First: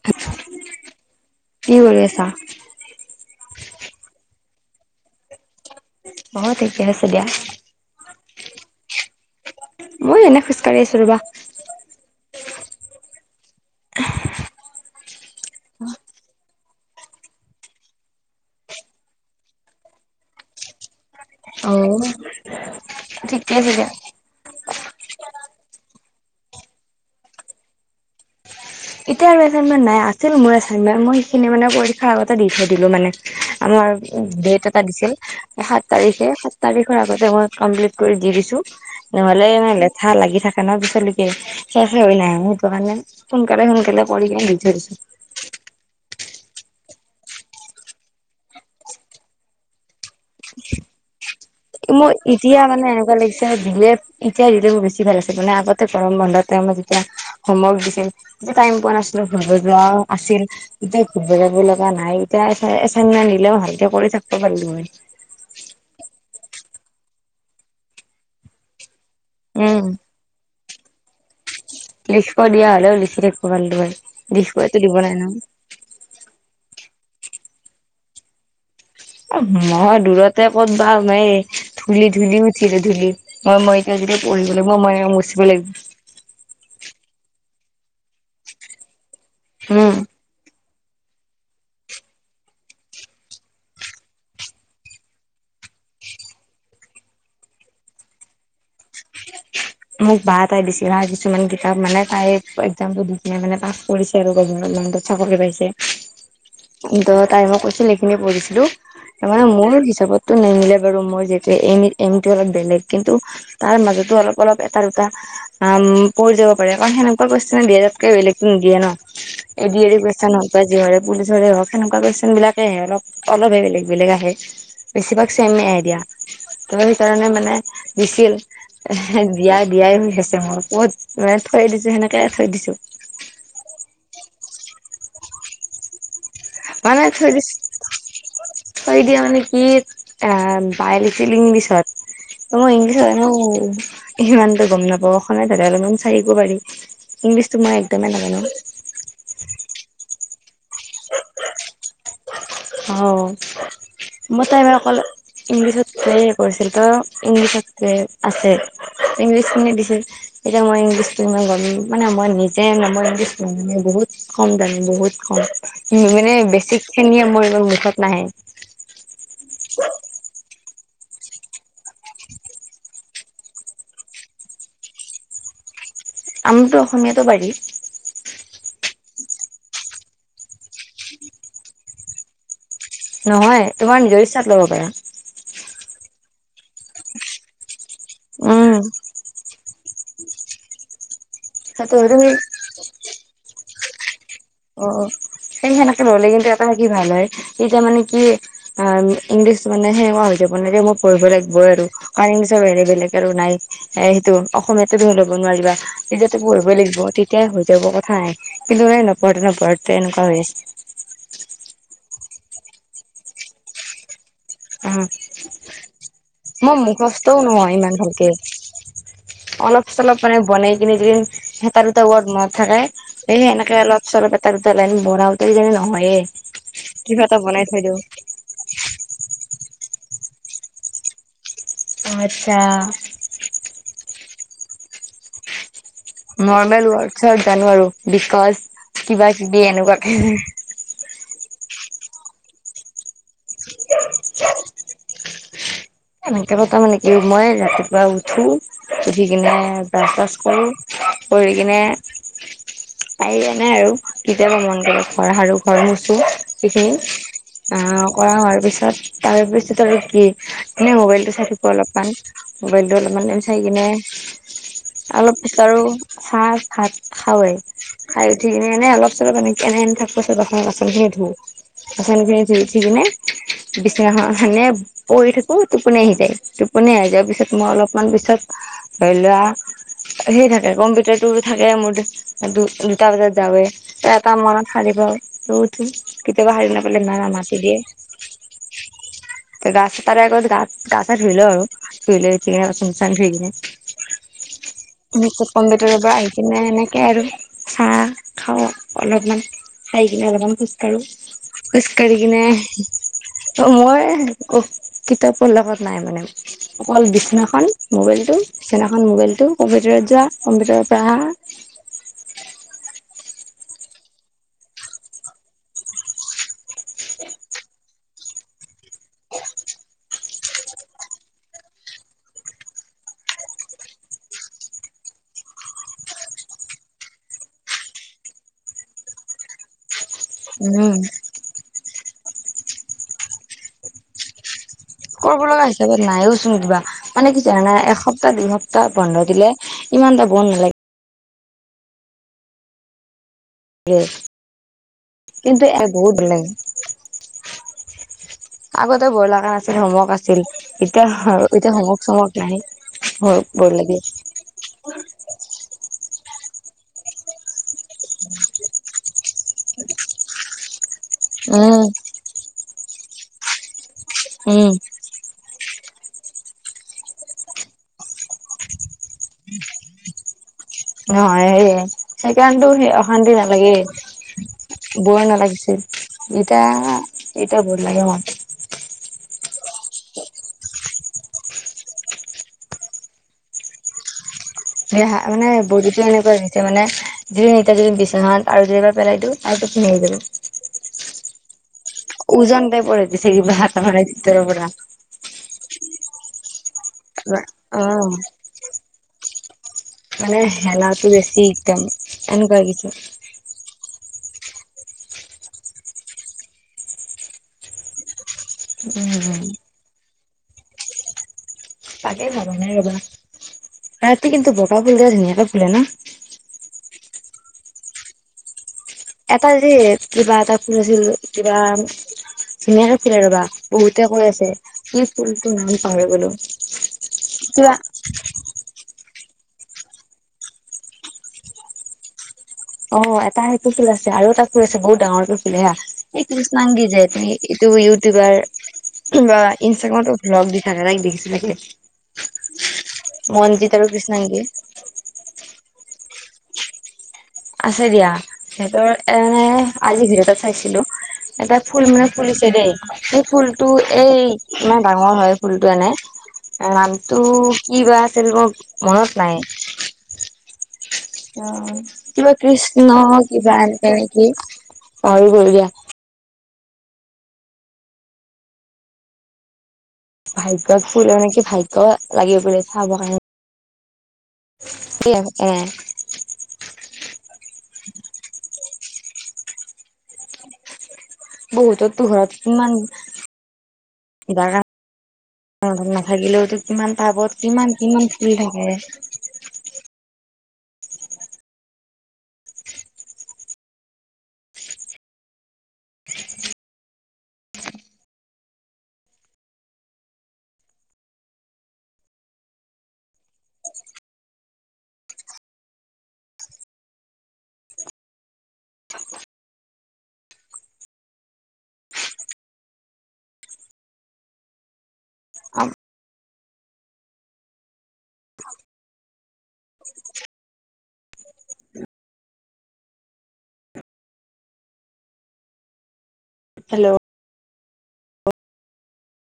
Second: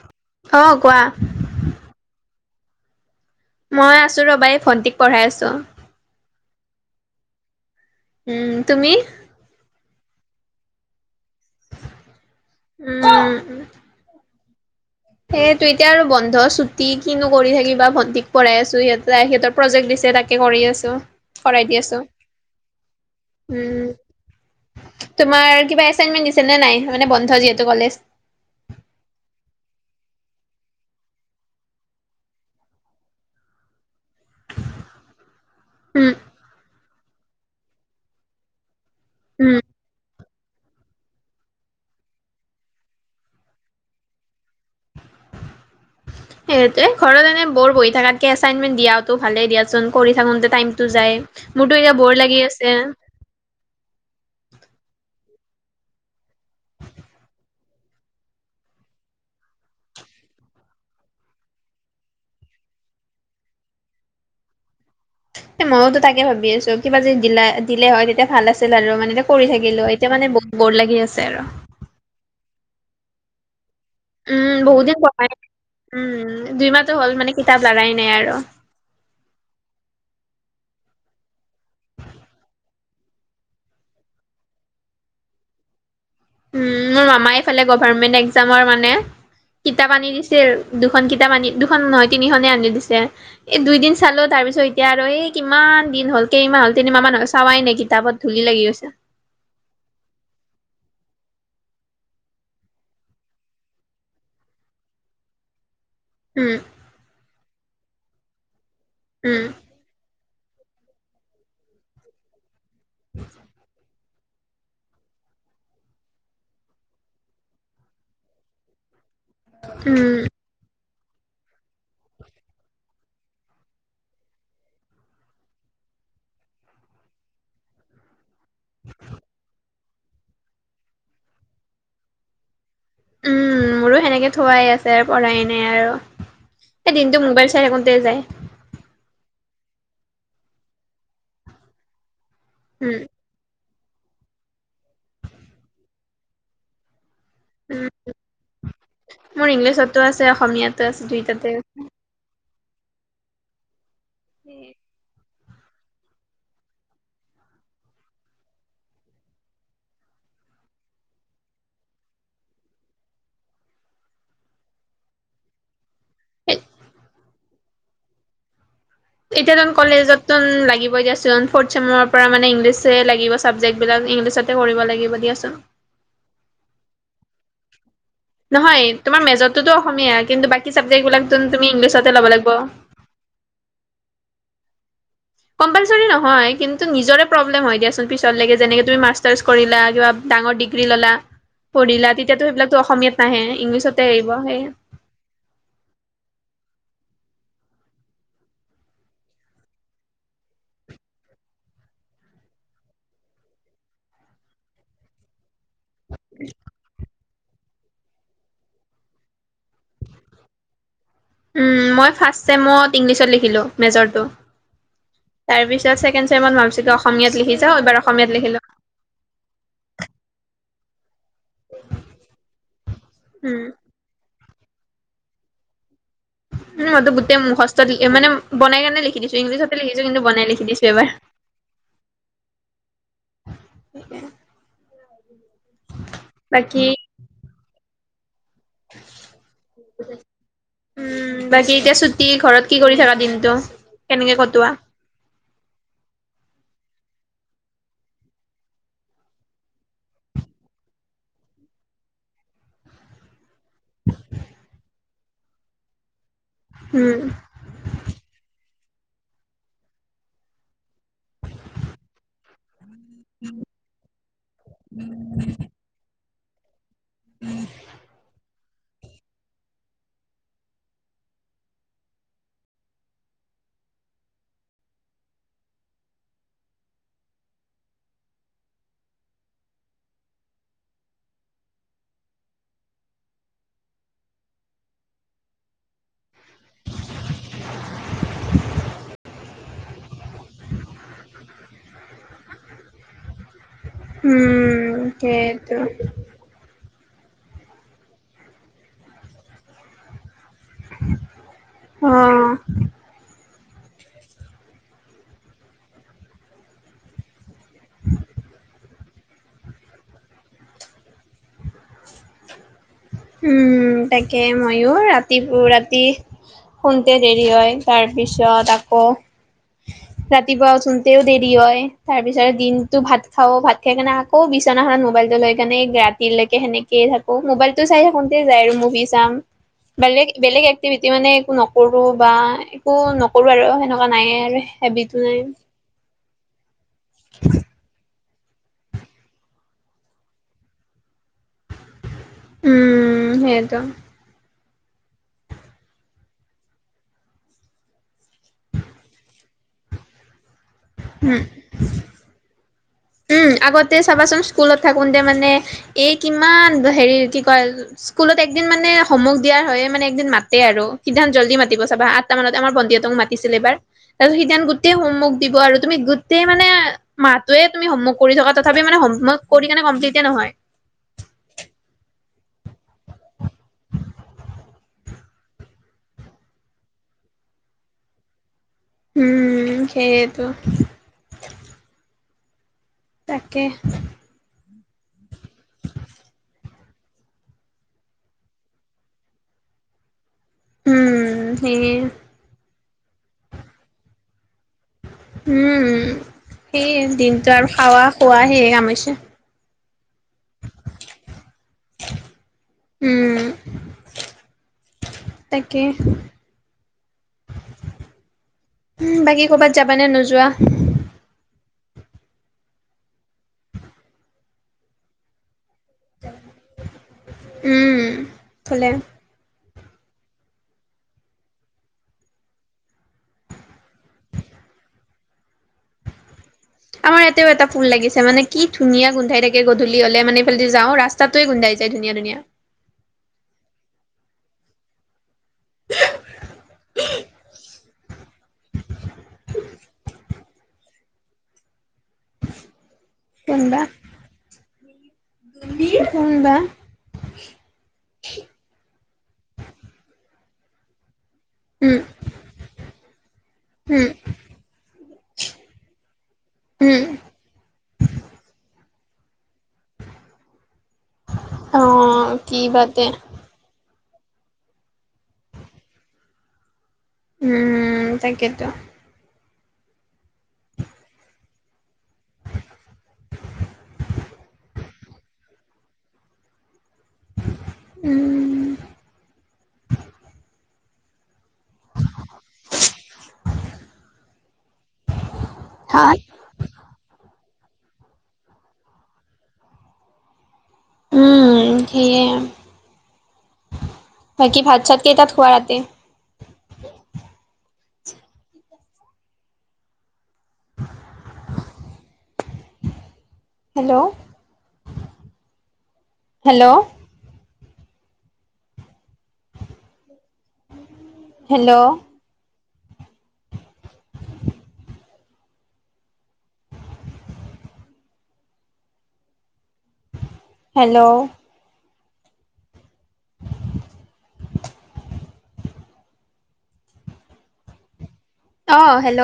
[inaudible] অ কোৱা। কি কৰি আছা? মই আছোঁ ৰবা এই ভণ্টিক পঢ়াই আছোঁ। অ ঠিকে আছে দিয়া। উম তুমি? মই এনে খোজকাঢ়ি আছোঁ ৰবা। উম। সেইটোয়ে এতিয়া আৰু বন্ধ ছুটি কিনো কৰি থাকিবা ভণ্টিক পঢ়ই আছো সিহঁতে সিহঁতৰ প্ৰজেক্ট দিছে তাকে কৰি আছো, কৰাই দি আছো। [inaudible] দিয়া। উম তোমাৰ কিবা এচাইনমেন্ট দিছে নে নাই মানে বন্ধ যিহেতু কলেজ? এতিয়া আৰু এছাইনমেণ্ট নাই আছিল মোৰ এনমেট মই সেইখিনি মানে পৰীক্ষাৰ আগতে দি থৈ দিলো মানে। আমাৰ ডেট এটা দিছিল সাত উম তাৰিখে সাত তাৰিখৰ আগতে মই কমপ্লিট কৰি দি দিছো। নহ'লে উম ইমান লেঠা লাগি থাক গাণৰ বিষয় লিকে [inaudible] সেইটো কাৰনে সোনকালে সোনকালে কৰি কিনে দি থৈ দিছোঁ। সেইটোৱে ঘৰত এনে বৰ বহি থকাতকৈ এছাইনমেণ্ট দিয়াটো ভালেই দিয়াচোন, কৰি থাকোঁতে টাইমটো যায়। মোৰতো এতিয়া মোৰ বৰ লাগি এতিয়া আছে মানে এনেকুৱা লাগিছে এতিয়া দিলে এতিয়া দিলে মোৰ বেছি ভাল আছিল, মানে আগতে গৰম বন্ধত যেতিয়া হোমৱৰ্ক দিছিল টাইম পোৱা নাছিলো, ঘৰলৈ যোৱা আছিল। এতিয়া ঘুৰব যাব লগা নাই, এতিয়া এছাইনমেণ্ট দিলেও ভালকে কৰি থাকিব পাৰলো হয়। মইয়োতো তাকে ভাবি আছো কিবা যে দিলা দিলে হয় তেতিয়া ভাল আছিল আৰু মানে এতিয়া কৰি থাকিলো উম হয় এতিয়া মানে বৰ লাগি আছে আৰু। লিখিব দিয়া হ'লেও লিখি থাকিবো পাৰলোঁ হয়। উম লিখিবতো বহুত দিব দিন পঢ়াই নাই, উম দুই মাহতো হ'ল মানে কিতাপ লাৰাই নাই আৰু। মই দূৰতে ক'তবা এই ধূলি ধূলি উঠিলো ধূলি হয় মই এতিয়া যেতিয়া পঢ়িব লাগিব মই মুচিব লাগিব। উ মোৰ মামাই এইফালে গভাৰমেট একজামৰ মানে কিতাপ উম আনি দি ছেৰ দুখন কিতাপ আনি দুখন নহয় তিনিখনে আনি দিছে। এ দুইদিন চালো তাৰ পিছত এতিয়া আৰু এই কিমান দিন হ'ল কেইমানাহ হ'ল তিনিমাহ মান হ'ল চাৱাই নাই কিতাপত। ধূলি লাগি গৈছে। মোক বা এটাই দিছিল হা কিছুমান কিতাপ মানে তাই একজামটো দি কিনে মানে পাছ কৰিছে আৰু গভাৰমেণ্টত চাকৰি পাইছে। উম। ত তাই মই কৈছিল সেইখিনি পঢ়িছিলো তাৰ উম মানে মোৰ হিচাপত টো নিমিলে বাৰু মই য এম অলপ বেলেগ কিন্তু তাৰ মাজতো অলপ অলপ এটা দুটা আম পৰি যাব পাৰে কাৰণ সেনেকুৱা কিউচনছ নে দিয়ে তাতকে বেলেগে নিদিয়ে ন। এদি য়াৰি উম কুইছেন হক বা জিহৰে পুলিচৰে হওক সেনেকুৱা কুইশন বিলাকে আহে অলপ অলপহে বেলেগ বেলেগ আহে। বেছি ভাগ ছেম এ আহে দিয়া, ত সেইকাৰণে মানে বিছিয়েল এ দিয়া দিয়াই হৈ আছে মই ক'ত মানে থৈ দিছো সেনেকে থৈ দিছো। উম মোৰো সেনেকে থোৱাই আছে আৰু পঢ়াই নাই আৰু। এই মানে দিনটো থৈ দিছ মোবাইল চাই থাকোতে যায় থৈ দিয়া মানে কি আঁহ উম [inaudible] [inaudible] ইমানটো গম নাপাওঁ, অসমীয়াত থকা হ'লে মই চাই দিব পাৰিম, ইংলিছতো মই উম, একদমেই নাজানো। মোৰ ইংলিছতো আছে অসমীয়াতো আছে দুইটাতে। অহও মই [inaudible] অকল ইংলিছ তেৰে কৰিছিল ত ইংলিছ ট্ৰে আছে, ইংলিছ খিনি দিছে। এতিয়া মই ইংলিছটো ইমান গম মানে মই নিজে [inaudible] নজনুৱে বহুত কম জানো বহুত কম, মোৰ মানে বেছিক খিনিয়ে মোৰ ইমান মুখত নাহে। এতিয়াতোন কলেজতটোন লাগিবই দিয়াচোন ফৌৰ্থ ছেমৰ পৰা মানে ইংলিছে লাগিব চাবজেক্ট বিলাক ইংলিছতে কৰিব লাগিব দিয়াচোন। আমিতো অসমীয়াতো বাৰি- নহয়, তোমাৰ মেজৰটোতো অসমীয়া কিন্তু বাকী চাবজেক্ট বিলাকটোন তুমি ইংলিছতে ল'ব লাগিব। নহয়, তোমাৰ নিজৰ ইচ্ছাত ল'ব পাৰা। কম্পালছৰি নহয়, কিন্তু নিজৰে প্ৰব্লেম হয় দিয়াচোন পিছলেকে উম যেনেকে তুমি মাক্স- ষ্টাৰচ কৰিলা, কিবা ডাঙৰ ডিগ্ৰী ল'লা, সেইটো পঢ়িলা, তুমি তেতিয়াটো সেইবিলাক- টো অসমীয়াত নাহে ইংলিছতে আহিব সেই- অ অ' সেই সেনেকে ললে কিন্তু এটা হেৰি ভাল হয়, এতিয়া মানে কি- আ ইংলিছ মানে সেনেকুৱা হৈ যাব নালাগে ময় পঢ়িব লাগিব আৰু। আৰু ইংলিছৰ বাহিৰে বেলেগ আৰু নাই, হে সেইটো অসমীয়াটো তুমি ল'ব নোৱাৰিবা। তেতিয়াতো পঢ়িবই লাগিব, তেতিয়া হৈ যাব কথা নাই। কিন্তু মানে নপঢ়োঁতে নপঢ়োঁতে এনেকুৱা হৈ আছে। উম' মই ফাৰ্ষ্ট ছেমত ইংলিছত লিখিলো মেজৰটো। অ তাৰপিছত ছেকেণ্ড ছেমত মই ভাবিছিলোঁ মুখস্থও অসমীয়াত লিখি নহয় চাওঁ ইমান এইবাৰ ভালকে অসমীয়াত লিখিলো। অলপ চলপ মানে বনাই কিনি দিদিম এটা দুটা ৱৰ্ড মনত থাকে এই উম এনেকে অলপ- চলপ এটা, দুটা লাইন বনাওঁতে কিজানি নহয়ে। উম' মইতো কিবা এটা গোটেই বনাই মুখষ্ট থৈ লি দিওঁ মানে বনাই কেনে লিখি দিছো, ইংলিছতে লিখিছো, কিন্তু বনাই লিখি দিছো এবাৰ। অঁ' আৎচ্ছা। [unintelligible] বাকী নৰ্মেল ৱৰ্ডছত জানো আৰু বিকজ কিবা- কিবি এনেকুৱাকে। উম' বাকী এতিয়া ছুটি ঘৰত কি কৰি থাকা দিনটো কেনেকে কটোৱা? কেনেকে কটোৱা মানে কি মই ৰাতিপুৱা উঠো- উঠি কিনে ব্ৰাছ চাৰাছ কৰো, কৰি কিনে- পাৰিলে এনে আৰু কেতিয়াবা মন গ'লে ঘৰ সাৰোঁ, ঘৰ মুছোঁ। সেখিনি উম আ কৰা হোৱাৰ পিছত, তাৰ পিছত আৰু কি এনে মবাইলটো চাই- থাকো অলপমান মোবাইলটো অলপমান টাইম চাই কিনে অলপ পিছত আৰু- চাহ ভাত খাওঁয়ে, খাই উঠি- কিনে অলপ চলপ [unintelligible] প্ৰথমকেদিন শুই উঠিকেনে বিছনাখন সেনে পৰি থাকো। কৌ টোপনি আহি যায়, টোপনি আহি যোৱাৰ পিছত মই অলপমান পিছত ধৰি লৱা- আহিয়ে থাকে কম্পিউটাৰটো থাকে মোৰ দু দুটা বজাত যাওঁৱে। এটা মানত সাৰে পাওঁ শুই উঠি, কেতিয়াবা সাৰে নাপালে না না মাতি দিয়ে। [unintelligible] তাৰে আগত গা চা ধুই লও আৰু উম [unintelligible] [unintelligible] সেইটো কম্পিটাৰৰ পৰা আহি- কিনে এনেকে আৰু চাহ খাওঁ অলপমান, খাই কিনে অলপমান খুজ- কাঢ়ো, অ খোজকাঢ়ি কিনে, অ মই- কিতাপৰ লগত নাই মানে, অকল বিছনাখন মোবাইলটো বিছনাখন মোবাইলটো- কম্পিউটাৰত যোৱা কম্পিউটাৰৰ পৰা অহা। উম'‌ তাকে ময়ো ৰাতিটো ৰাতি- শুঁনতে দেৰি হয়, তাৰপিছত আকৌ, - ৰাতিপুৱা উঠোনতেও দেৰি হয়, তাৰ পিছতে দিনতো ভাত খাওঁ, ভাত খাই কেনে আ- কৌ বিচনাখনত মোবাইলটো লৈ কেনে ৰাতিলৈকে সেনেকেই থাকো, মোবাইল- টো চাই থাকোতেই যায় আৰু মুভি চাম, বেলেগ বেলেগ উম এক্টিভিটি মানে একো নক- কৰো বা একো নকৰো আৰু সেনেকুৱা নায়ে আৰু। হেবিটো নাই কৰব লগা হিছ- ছাপত নাইওচোন কিবা, মানে কি জানা এসপ্তাহ -দুইসপ্তাহ বন্ধ দিলে ইমান এটা গোন্ধ নোলায়। উম, সেইটো কিন্তু ইয়াত বহুত বেলেগ। আগতে ভয় লগা নাছিল হ'মৱৰ্ক আছিল, এতিয়া উম হ-হ'মৱৰ্ক -চমৱৰ্ক নাই উম, বৰ আগতে লাগে চাবাচোন স্কুলত থাকোতে মানে, এই কিমান হেৰি কি কয় স্কুলত একদিন মানে হ'মৱৰ্ক দিয়াৰ হয়ে মানে একদিন মাতে আৰু। সিদিনাখন জল্দি মাতিব উম চাবা আঠতা মানত, আমাৰ ভন্টী হতক মাতিছিল‌ এবাৰ। তাৰপিছত সেইদিনাখন উম গোটেই হোমৱৰ্ক দিব আৰু তুমি গোটেই মানে মাহতোৱে তুমি হমৱৰ্ক কৰি থকা, তথাপি মানে হোমৱৰ্ক কৰি কেনে কমপ্লিতে নহয়। অ', এ সেয়ে, এই সেইকাৰনেতো সে অশান্তি নালাগে। বৰ নালাগিছিল এতিয়া, এতিয়া বৰ লাগে মোৰ। উম, সেয়েতো। তাকে। [unintelligible] মানে বদিতো এনেকুৱা হৈ গৈছে মানে [unintelligible] এতিয়া যদি বিচনাত আৰু দুবাৰ পেলাই দিওঁ আৰু টোপনি আহি যাব। উম, সেইয়ে। ওজন টাইপৰ হৈ গৈছে কিবা তাৰমানে ভিতৰৰ পৰা। উম, সেইয়ে, দিনটো আৰু খোৱা অ' শুৱা সেয়ে কাম হৈছে। মানে হেলাটো বেছি একদম, এনেকুৱা হৈ গৈছে। উম। তাকে। উম, বাকী কৰ'বাত যাবা নে নোযোৱা? তাকে ভাবা নাই ৰ'বা, ৰাতি কিন্তু বগা ফুল কেইটা ধুনীয়াকে ফুলে ন? উম, ফুলে। এটা যে, কিবা এটা ফুল আছিল, কিবা ধুনীয়াকে ফুলে ৰ'বা বহুতে কৈ আছে, কি ফুলটোৰ নাম পাহৰি গ'লো। আমাৰ ইয়াতেও এটা কিবা ফুল লাগিছে মানে কি ধুনীয়া গোন্ধাই থাকে গধূলি হলে, মানে এইফালদি যাওঁ ৰাস্তাটোৱে গোন্ধাই যায় ধুনীয়া ধুনীয়া। অ', এটা সেইটো ফুল আছে আৰু এটা ফুল আছে বহুত ডাঙৰকে ফুল হা। এই কৃষ্ণাংগী যে তুমি এইটো ইউটিউবাৰ বা ইনষ্টাগ্ৰামতো ভ্লগ দি থাকে তাইক দেখিছা চাগে। মনজিত আৰু কৃষ্ণাংগী। কোন বা? আছে দিয়া, সিহঁতৰ এ মানে আজি ভিডিঅ' এটাত চাইছিলো এটা ফুল উম মানে ফুলিছে দেই এই ফুলতটো উম এই মানে ডাঙৰ হয় ফুলটো এনে উম নামটো কি বা আছিল, মোৰ মনত নাই। অ', কিবা কি কৃষ্ণ বাতে কিবা এনেকে নেকি পাহৰি গ'লো দিয়া। উম, তাকেইতো। ভাগ্য ফুলে নেকি, ভাগ্য লাগিব বুলে চাব কাৰণে। [unintelligible] উম। বহুতৰটো ঘৰত কিমান কিবা কাৰ না ভাত নাথাকিলেওতো কিমান টাবত কিমান-কিমান ফুলি থাকে। উম, সেইে, বাকি ভাত চাত কেইটাত খোৱা ৰাতি? [inaudible] Hello, hello, hello, [inaudible] [inaudible] hello, hello, অ, হেল্ল,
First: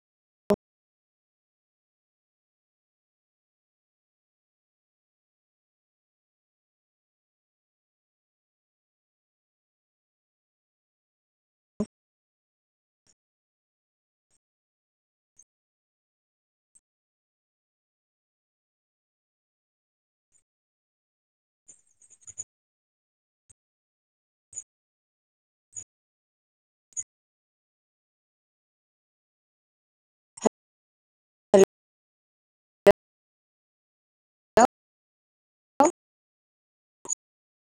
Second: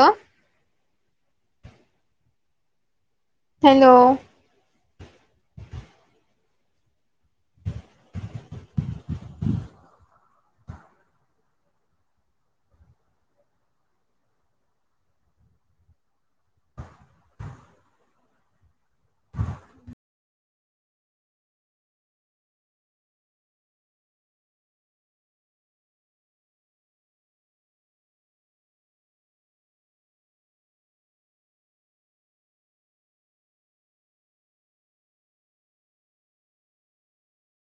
হেল্ল, [inaudible] [inaudible]